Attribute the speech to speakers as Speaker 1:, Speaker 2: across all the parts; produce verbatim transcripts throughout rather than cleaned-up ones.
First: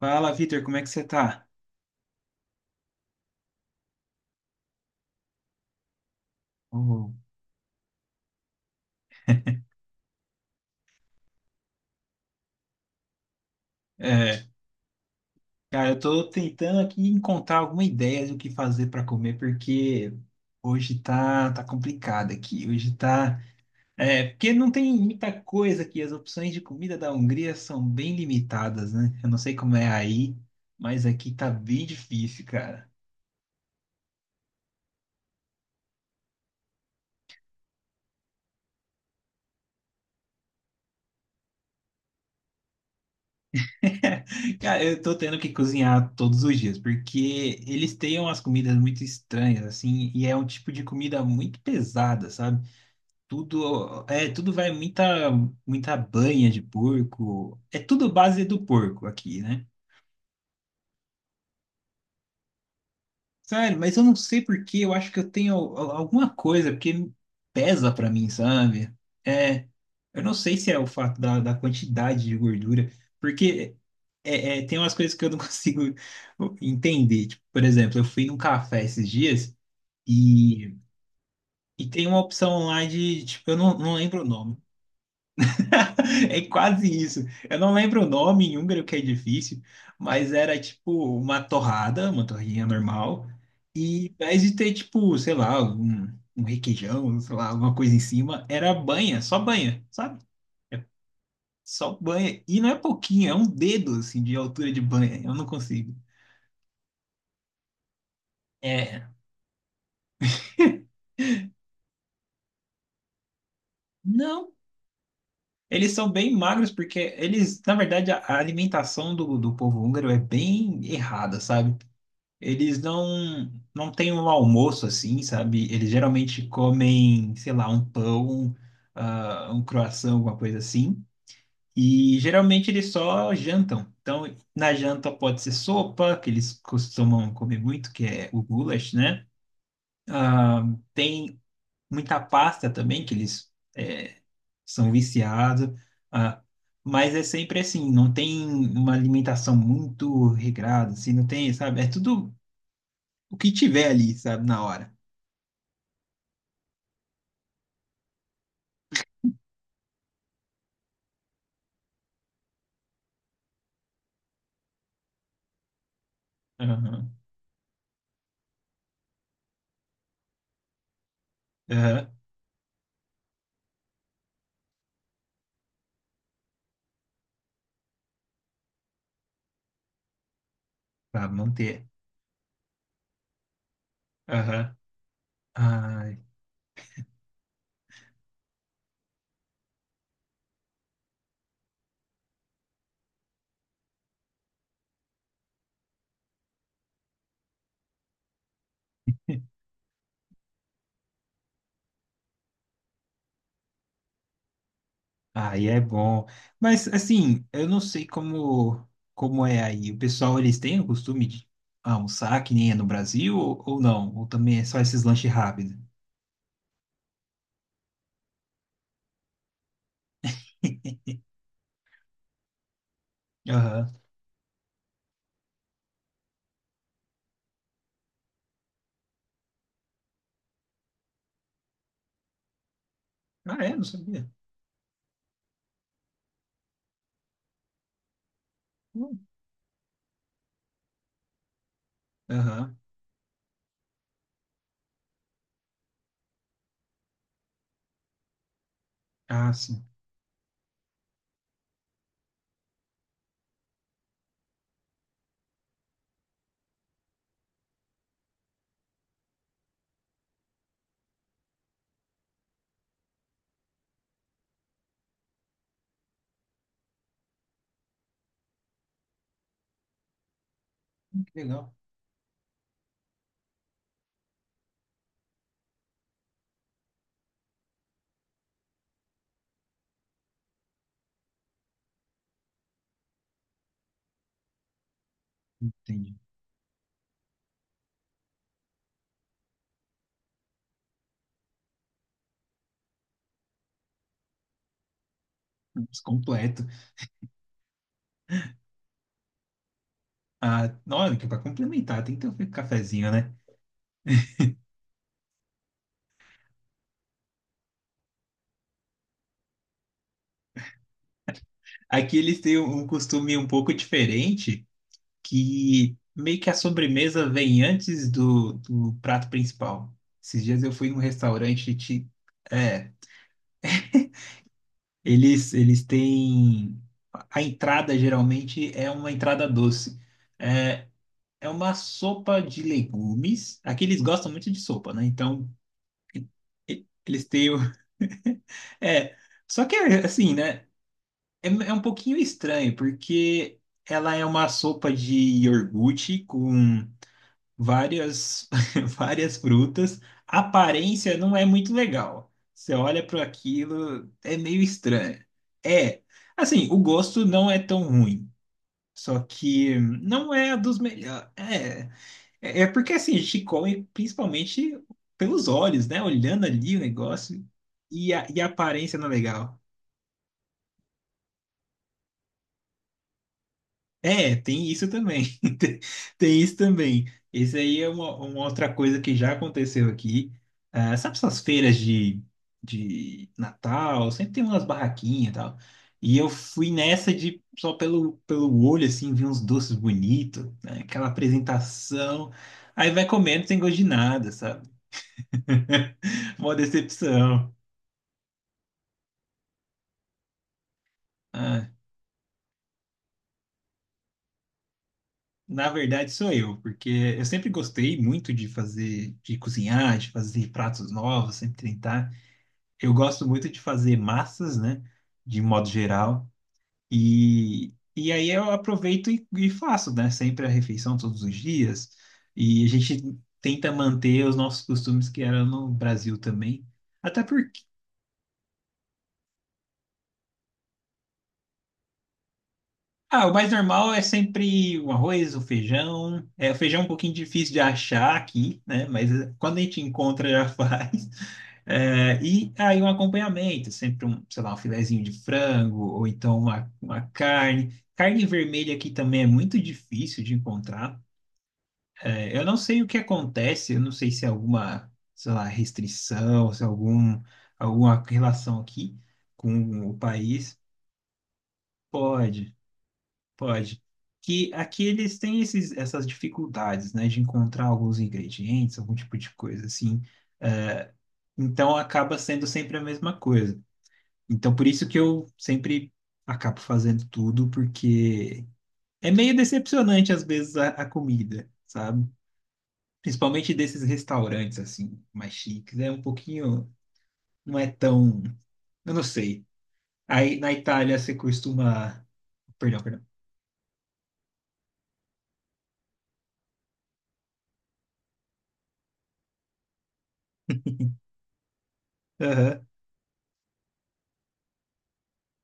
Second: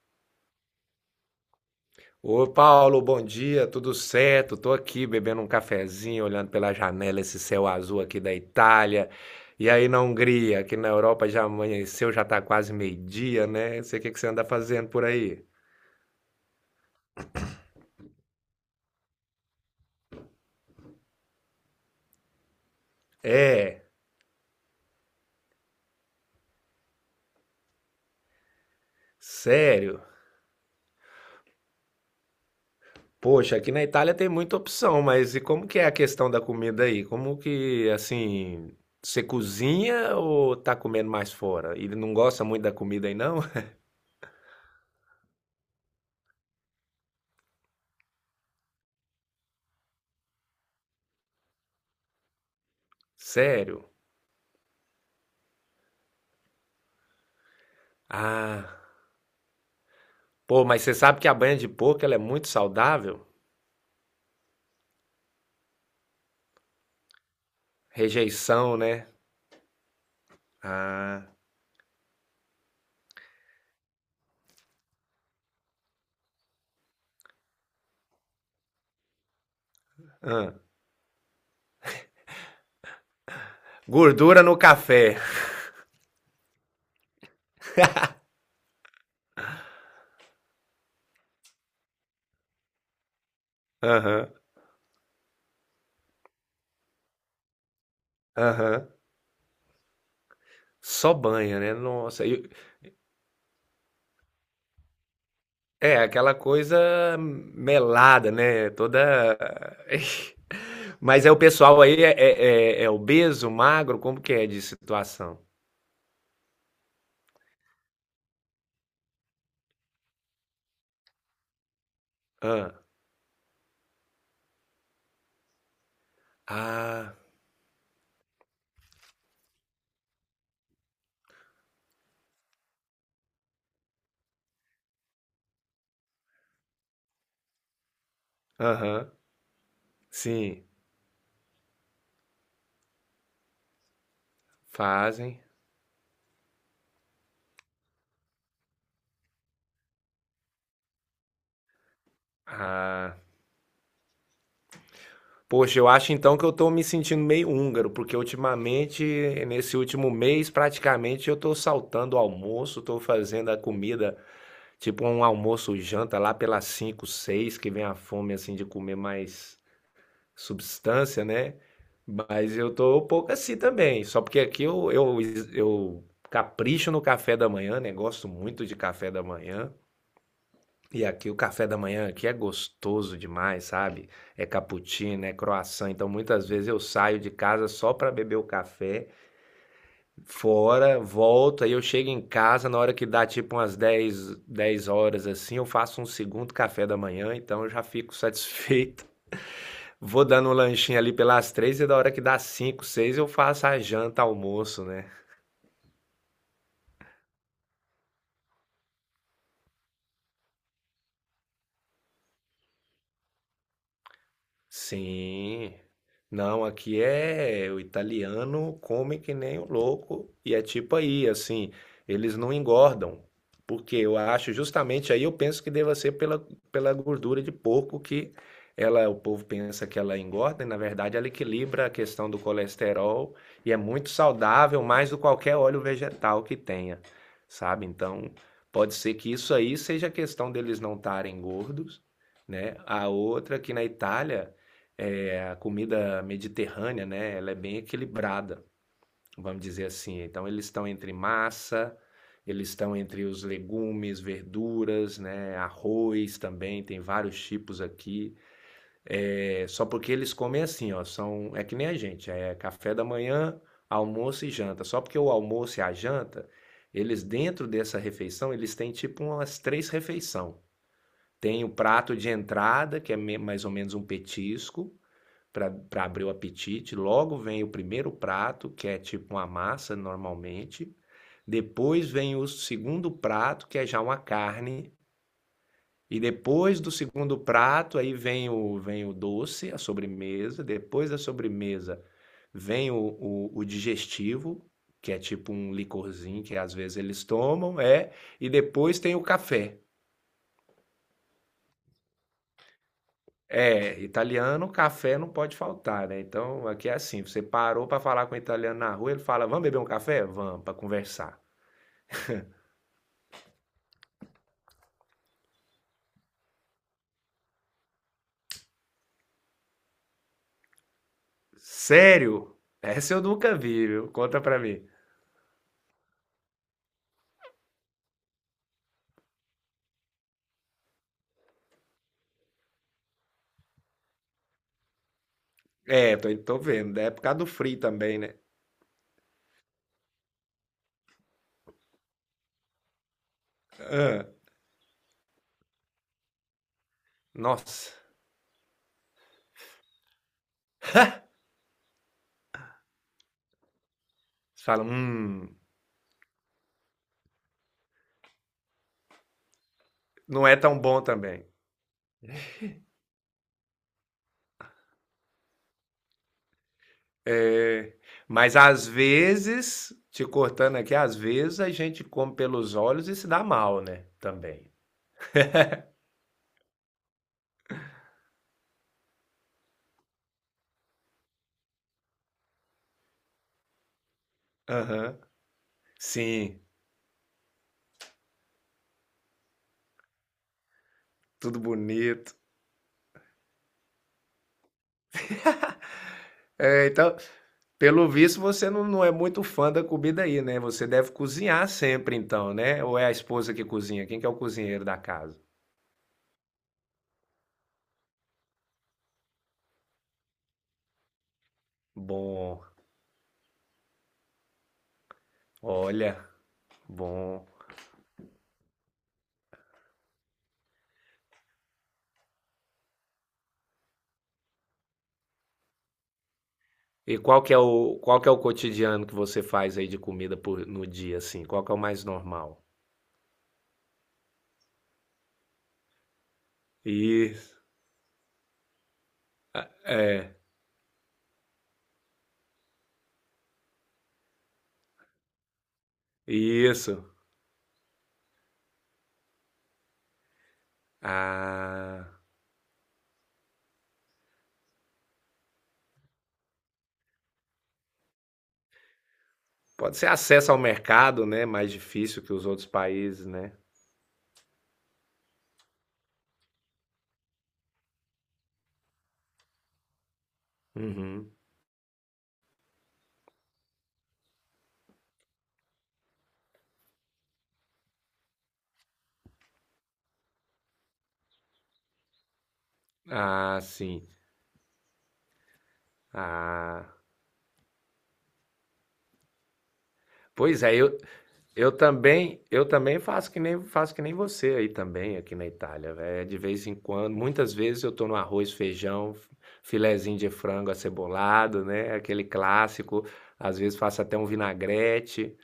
Speaker 1: Fala, Vitor, como é que você tá?
Speaker 2: Ô Paulo, bom dia, tudo certo? Tô aqui bebendo um cafezinho, olhando pela
Speaker 1: Uhum.
Speaker 2: janela esse céu azul aqui da Itália. E aí na Hungria, aqui na Europa já amanheceu, já tá quase meio-dia, né? Não sei o que que você anda
Speaker 1: É,
Speaker 2: fazendo por aí.
Speaker 1: cara, eu tô tentando aqui encontrar alguma ideia do que fazer pra comer, porque hoje tá, tá complicado aqui. Hoje tá.
Speaker 2: É,
Speaker 1: É, porque não tem muita coisa aqui. As opções de comida da Hungria são bem limitadas, né? Eu não sei como é
Speaker 2: sério?
Speaker 1: aí, mas aqui tá bem difícil, cara.
Speaker 2: Poxa, aqui na Itália tem muita opção, mas e como que é a questão da comida aí? Como que, assim, você cozinha ou tá comendo mais fora? Ele não gosta muito da comida aí, não?
Speaker 1: Cara, eu tô tendo que cozinhar todos os dias, porque eles têm umas comidas muito estranhas, assim, e é um tipo de comida muito pesada, sabe?
Speaker 2: Sério?
Speaker 1: Tudo, é, tudo vai muita, muita banha de porco. É tudo base do
Speaker 2: Ah.
Speaker 1: porco aqui, né?
Speaker 2: Pô, mas você sabe que a banha de porco ela é muito saudável?
Speaker 1: Sério, mas eu não sei por que, eu acho que eu tenho al- alguma coisa, porque pesa pra mim,
Speaker 2: Rejeição,
Speaker 1: sabe?
Speaker 2: né?
Speaker 1: É, eu não sei se é o fato
Speaker 2: Ah,
Speaker 1: da, da quantidade de gordura, porque é, é, tem umas coisas que eu não consigo entender. Tipo, por exemplo, eu fui num café esses dias
Speaker 2: hã.
Speaker 1: e, e tem uma opção lá de, tipo, eu não, não lembro o
Speaker 2: Gordura
Speaker 1: nome.
Speaker 2: no café.
Speaker 1: É quase isso. Eu não lembro o nome em húngaro, que é difícil, mas era tipo uma torrada, uma torrinha normal, e ao
Speaker 2: Aham,
Speaker 1: invés de ter tipo, sei lá, um, um requeijão, sei lá, alguma coisa em cima, era
Speaker 2: aham.
Speaker 1: banha, só banha, sabe?
Speaker 2: Só banha, né?
Speaker 1: Só
Speaker 2: Nossa.
Speaker 1: banha.
Speaker 2: E-
Speaker 1: E não é pouquinho, é um dedo assim de altura de banha. Eu não consigo.
Speaker 2: é aquela coisa melada, né? Toda.
Speaker 1: É.
Speaker 2: Mas é o pessoal aí é, é, é, é obeso, magro? Como que é
Speaker 1: Não,
Speaker 2: de situação?
Speaker 1: eles são bem magros porque eles, na verdade, a a alimentação do, do povo húngaro é bem errada, sabe?
Speaker 2: Ah,
Speaker 1: Eles não não têm um almoço assim, sabe? Eles geralmente
Speaker 2: Ah,
Speaker 1: comem, sei lá, um pão, ah, um croissant, alguma coisa assim. E geralmente eles só jantam. Então, na janta pode ser sopa, que eles costumam comer muito, que é o goulash,
Speaker 2: aham.
Speaker 1: né? Ah,
Speaker 2: Sim.
Speaker 1: tem muita pasta também, que eles eh, são
Speaker 2: Fazem.
Speaker 1: viciados. Ah, mas é sempre assim, não tem uma alimentação muito regrada, assim, não tem, sabe? É tudo
Speaker 2: Ah.
Speaker 1: o que tiver ali, sabe, na hora.
Speaker 2: Poxa, eu acho então que eu tô me sentindo meio húngaro, porque ultimamente, nesse último mês, praticamente eu tô saltando o almoço, tô fazendo a comida, tipo um almoço janta lá pelas cinco,
Speaker 1: Aham,
Speaker 2: seis, que vem a fome assim de comer mais substância, né?
Speaker 1: aham,
Speaker 2: Mas eu tô um pouco assim também, só porque aqui eu, eu, eu capricho no café da manhã, né? Gosto muito de café da manhã. E
Speaker 1: pra
Speaker 2: aqui o café da
Speaker 1: manter.
Speaker 2: manhã aqui é gostoso demais, sabe? É
Speaker 1: Aham.
Speaker 2: cappuccino, é croissant. Então
Speaker 1: Ai,
Speaker 2: muitas vezes eu saio de casa só para beber o café fora, volto, aí eu chego em casa na hora que dá tipo umas dez dez horas assim, eu faço um segundo café da manhã, então eu já fico satisfeito. Vou dando um lanchinho ali pelas três, e da hora que dá cinco, seis, eu faço a janta, almoço, né?
Speaker 1: aí é bom. Mas, assim, eu não sei como, como é aí. O pessoal, eles têm o costume de almoçar que nem é no Brasil ou, ou não? Ou também é só esses lanches
Speaker 2: Sim.
Speaker 1: rápidos?
Speaker 2: Não, aqui é o italiano come que nem o louco e é tipo aí, assim, eles não engordam.
Speaker 1: Aham.
Speaker 2: Porque eu acho justamente, aí eu penso que deva ser pela, pela gordura de porco, que ela, o povo pensa que ela engorda, e na verdade ela equilibra a questão do colesterol,
Speaker 1: Ah,
Speaker 2: e
Speaker 1: é?
Speaker 2: é
Speaker 1: Não
Speaker 2: muito
Speaker 1: sabia.
Speaker 2: saudável, mais do que qualquer óleo vegetal que tenha, sabe? Então, pode ser
Speaker 1: Hum.
Speaker 2: que isso aí seja a questão deles não estarem gordos,
Speaker 1: Aham.
Speaker 2: né? A outra, que na Itália é, a comida mediterrânea, né, ela é bem equilibrada,
Speaker 1: Ah,
Speaker 2: vamos
Speaker 1: sim.
Speaker 2: dizer assim. Então, eles estão entre massa, eles estão entre os legumes, verduras, né, arroz também, tem vários tipos aqui. É, só porque eles comem assim, ó, são, é que nem a gente, é café da manhã, almoço e janta. Só porque o almoço e a janta, eles, dentro dessa refeição, eles têm tipo umas três refeições.
Speaker 1: Hum, que
Speaker 2: Tem o
Speaker 1: legal.
Speaker 2: prato de entrada, que é me- mais ou menos um petisco, para abrir o apetite. Logo vem o primeiro prato, que é tipo uma massa normalmente. Depois vem o segundo prato, que é já uma carne.
Speaker 1: Entendi.
Speaker 2: E depois do segundo prato, aí vem o, vem o doce, a sobremesa. Depois da sobremesa, vem o, o, o digestivo, que é tipo um
Speaker 1: Putz,
Speaker 2: licorzinho que
Speaker 1: completo.
Speaker 2: às vezes eles tomam, é. E depois tem o café.
Speaker 1: Ah, na hora que para complementar, tem que ter um cafezinho, né?
Speaker 2: É, italiano, café não pode faltar, né. Então, aqui é assim, você parou pra falar com um italiano na rua, ele fala: "Vamos beber um café?". "Vamos", pra conversar.
Speaker 1: Aqui eles têm um costume um pouco diferente, que meio que a sobremesa vem antes do, do prato principal. Esses dias eu fui em um restaurante, ti-
Speaker 2: "Sério?".
Speaker 1: é,
Speaker 2: Essa eu nunca vi, viu. Conta pra mim.
Speaker 1: eles, eles têm, a entrada geralmente é uma entrada doce. É, é uma sopa de legumes, aqui eles gostam muito de sopa, né? Então,
Speaker 2: É, tô tô
Speaker 1: e-
Speaker 2: vendo. É por
Speaker 1: eles
Speaker 2: causa do
Speaker 1: têm, o-
Speaker 2: frio também, né.
Speaker 1: é, só que é, assim, né? É, é um pouquinho estranho, porque ela é
Speaker 2: Hã.
Speaker 1: uma sopa de iogurte com
Speaker 2: Nossa,
Speaker 1: várias, várias frutas. A aparência não é muito legal. Você olha para aquilo, é meio
Speaker 2: você fala:
Speaker 1: estranho.
Speaker 2: "Hum,
Speaker 1: É, assim, o gosto não é tão ruim. Só que não
Speaker 2: não
Speaker 1: é
Speaker 2: é
Speaker 1: a dos
Speaker 2: tão bom
Speaker 1: melhores.
Speaker 2: também".
Speaker 1: É, é é porque assim, a gente come principalmente pelos olhos, né? Olhando ali o negócio
Speaker 2: É.
Speaker 1: e a, e a
Speaker 2: Mas às
Speaker 1: aparência não é legal.
Speaker 2: vezes, te cortando aqui, às vezes a gente come pelos olhos e se dá mal, né,
Speaker 1: É,
Speaker 2: também.
Speaker 1: tem isso também. Tem tem isso também. Esse aí é uma, uma outra coisa que já aconteceu aqui. Ah, sabe essas feiras de, de Natal? Sempre tem umas
Speaker 2: Aham.
Speaker 1: barraquinhas e tal. E eu
Speaker 2: Sim,
Speaker 1: fui nessa de só pelo, pelo olho, assim, vi uns doces bonitos, né? Aquela
Speaker 2: tudo
Speaker 1: apresentação.
Speaker 2: bonito.
Speaker 1: Aí vai comendo sem gosto de nada, sabe? Uma
Speaker 2: É, então,
Speaker 1: decepção.
Speaker 2: pelo visto, você não, não é muito fã da comida aí, né? Você deve cozinhar
Speaker 1: Ah,
Speaker 2: sempre, então, né? Ou é a esposa que cozinha? Quem que é o cozinheiro da casa?
Speaker 1: na verdade, sou eu, porque eu sempre gostei muito de fazer, de cozinhar, de fazer pratos novos, sempre tentar.
Speaker 2: Bom,
Speaker 1: Eu gosto muito de fazer massas, né? De modo
Speaker 2: olha,
Speaker 1: geral.
Speaker 2: bom.
Speaker 1: E, e aí eu aproveito e, e faço, né? Sempre a refeição todos os dias. E a gente tenta manter os nossos costumes que eram no Brasil também.
Speaker 2: E
Speaker 1: Até
Speaker 2: qual que é
Speaker 1: porque,
Speaker 2: o, qual que é o cotidiano que você faz aí de comida por, no dia, assim? Qual que é o mais normal?
Speaker 1: ah, o mais normal é sempre o arroz, o feijão. É, o feijão é um pouquinho difícil de
Speaker 2: Isso,
Speaker 1: achar aqui, né? Mas eh, quando a gente encontra,
Speaker 2: é,
Speaker 1: já faz. É, e aí um acompanhamento, sempre um, sei lá, um filezinho de frango, ou então uma, uma
Speaker 2: isso.
Speaker 1: carne. Carne vermelha aqui também é muito difícil de encontrar.
Speaker 2: Ah,
Speaker 1: É, eu não sei o que acontece, eu não sei se é alguma, sei lá, restrição, se é algum, alguma relação aqui com o
Speaker 2: pode ser acesso
Speaker 1: país.
Speaker 2: ao mercado, né? Mais difícil que os
Speaker 1: Pode,
Speaker 2: outros países, né?
Speaker 1: pode. Que aqui eles têm esses, essas dificuldades, né, de encontrar alguns ingredientes, algum tipo de coisa assim. É,
Speaker 2: Uhum.
Speaker 1: então acaba sendo sempre a mesma coisa. Então, por isso que eu sempre acabo fazendo tudo, porque é meio decepcionante às vezes a, a comida, sabe? Principalmente
Speaker 2: Ah,
Speaker 1: desses
Speaker 2: sim.
Speaker 1: restaurantes assim, mais chiques, é um pouquinho,
Speaker 2: Ah,
Speaker 1: não é tão, eu não sei. Aí na
Speaker 2: pois é, eu,
Speaker 1: Itália você
Speaker 2: Eu
Speaker 1: costuma,
Speaker 2: também, eu
Speaker 1: perdão,
Speaker 2: também
Speaker 1: perdão.
Speaker 2: faço que nem faço que nem você aí também, aqui na Itália, véi. De vez em quando, muitas vezes eu tô no arroz, feijão, filezinho de frango acebolado, né? Aquele
Speaker 1: Aham.
Speaker 2: clássico. Às vezes faço até um vinagrete.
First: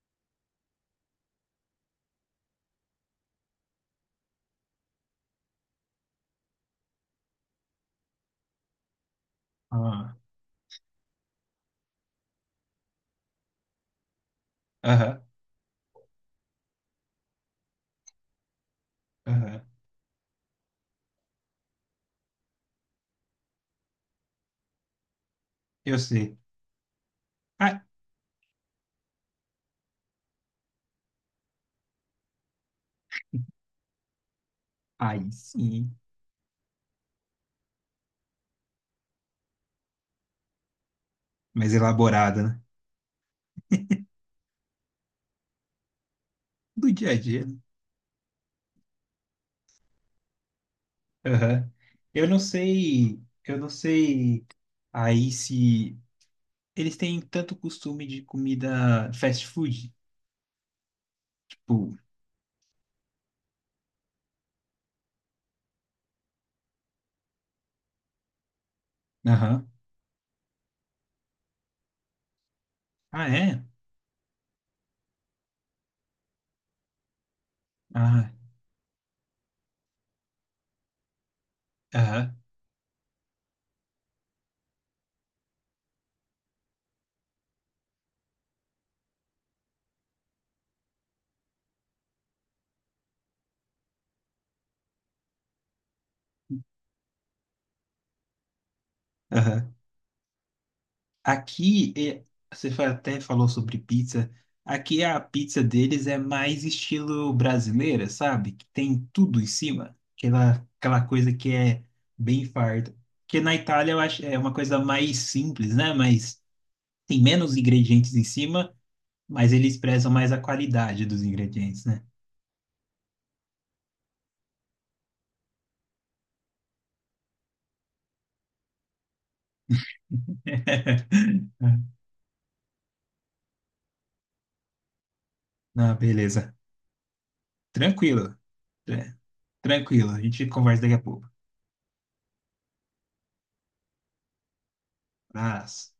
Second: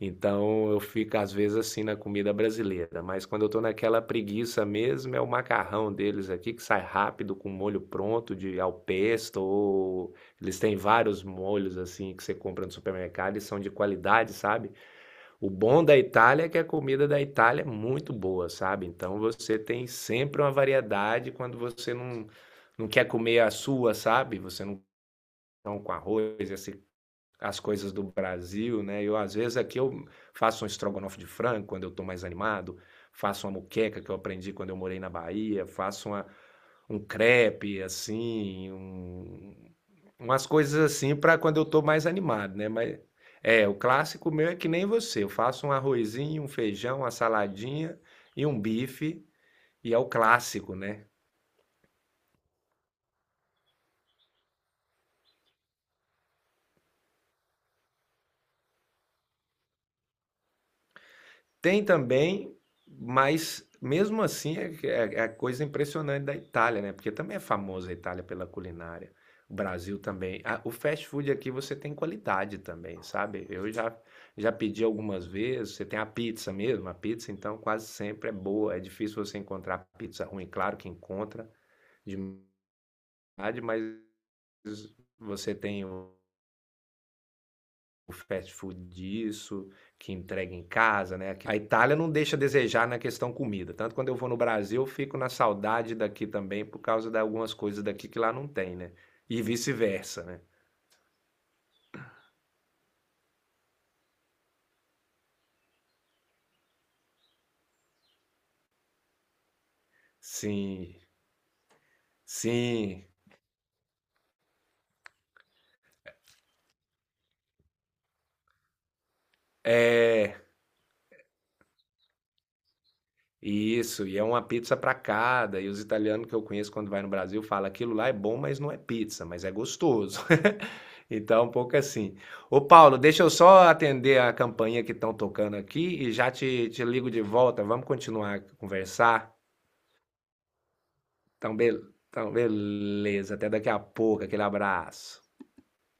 Speaker 2: Então eu fico às vezes assim na comida brasileira, mas quando eu tô naquela preguiça mesmo, é o macarrão deles aqui que sai rápido, com molho pronto de al pesto, ou
Speaker 1: Ah,
Speaker 2: eles têm vários molhos assim que você compra no supermercado e são de qualidade, sabe?
Speaker 1: aham.
Speaker 2: O bom da Itália é que a comida da Itália é muito boa, sabe? Então você
Speaker 1: Aham.
Speaker 2: tem sempre uma variedade quando você não, não quer comer a sua, sabe? Você não come com
Speaker 1: Eu sei.
Speaker 2: arroz, esse- as
Speaker 1: Ah,
Speaker 2: coisas do Brasil, né? Eu, às vezes, aqui eu faço um estrogonofe de frango quando eu tô mais animado, faço uma moqueca que eu aprendi quando eu morei na
Speaker 1: aí
Speaker 2: Bahia,
Speaker 1: sim,
Speaker 2: faço uma, um crepe, assim, um- umas coisas assim para quando eu
Speaker 1: mais
Speaker 2: tô mais
Speaker 1: elaborada,
Speaker 2: animado,
Speaker 1: né?
Speaker 2: né? Mas é, o clássico meu é que nem você. Eu faço um arrozinho, um
Speaker 1: Do
Speaker 2: feijão, uma
Speaker 1: dia a dia, né?
Speaker 2: saladinha e um bife, e é o clássico, né?
Speaker 1: Aham. Eu não sei, eu não sei aí se eles têm tanto costume de comida fast food,
Speaker 2: Tem
Speaker 1: tipo,
Speaker 2: também, mas mesmo assim é, é, é a coisa impressionante da Itália, né? Porque também é famosa a Itália pela culinária. O
Speaker 1: aham.
Speaker 2: Brasil também. A- o fast food aqui você tem qualidade também,
Speaker 1: Ah,
Speaker 2: sabe?
Speaker 1: é?
Speaker 2: Eu já, já pedi algumas vezes. Você tem a pizza mesmo, a pizza então quase
Speaker 1: Ah,
Speaker 2: sempre é boa. É difícil você encontrar pizza ruim, claro que encontra de
Speaker 1: aham,
Speaker 2: verdade, mas você tem o fast food disso, que entrega em casa, né? Aqui- A Itália não deixa a desejar na questão comida. Tanto quando eu vou no Brasil, eu fico na saudade daqui também por causa de algumas coisas daqui que lá não tem, né? E
Speaker 1: aham.
Speaker 2: vice-versa, né?
Speaker 1: Aqui, é- você fa- até falou sobre pizza. Aqui a pizza deles é mais estilo brasileira, sabe? Que tem tudo em cima. Aquela,
Speaker 2: Sim,
Speaker 1: aquela coisa que é bem farta.
Speaker 2: sim.
Speaker 1: Porque na Itália eu acho é uma coisa mais simples, né? Mas tem menos ingredientes em cima, mas eles prezam mais
Speaker 2: É,
Speaker 1: a qualidade dos ingredientes, né?
Speaker 2: isso, e é uma pizza para cada. E os italianos que eu conheço quando vai no Brasil fala: "Aquilo lá é bom, mas não é pizza, mas é gostoso". Então, um pouco assim. Ô Paulo, deixa eu só atender a campainha que estão tocando
Speaker 1: Ah,
Speaker 2: aqui e já
Speaker 1: beleza.
Speaker 2: te te ligo de volta. Vamos
Speaker 1: Tranquilo,
Speaker 2: continuar a
Speaker 1: tran-
Speaker 2: conversar?
Speaker 1: tranquilo. A gente conversa daqui a pouco.
Speaker 2: Então, bel então beleza, até daqui a pouco. Aquele abraço.
Speaker 1: Abraço.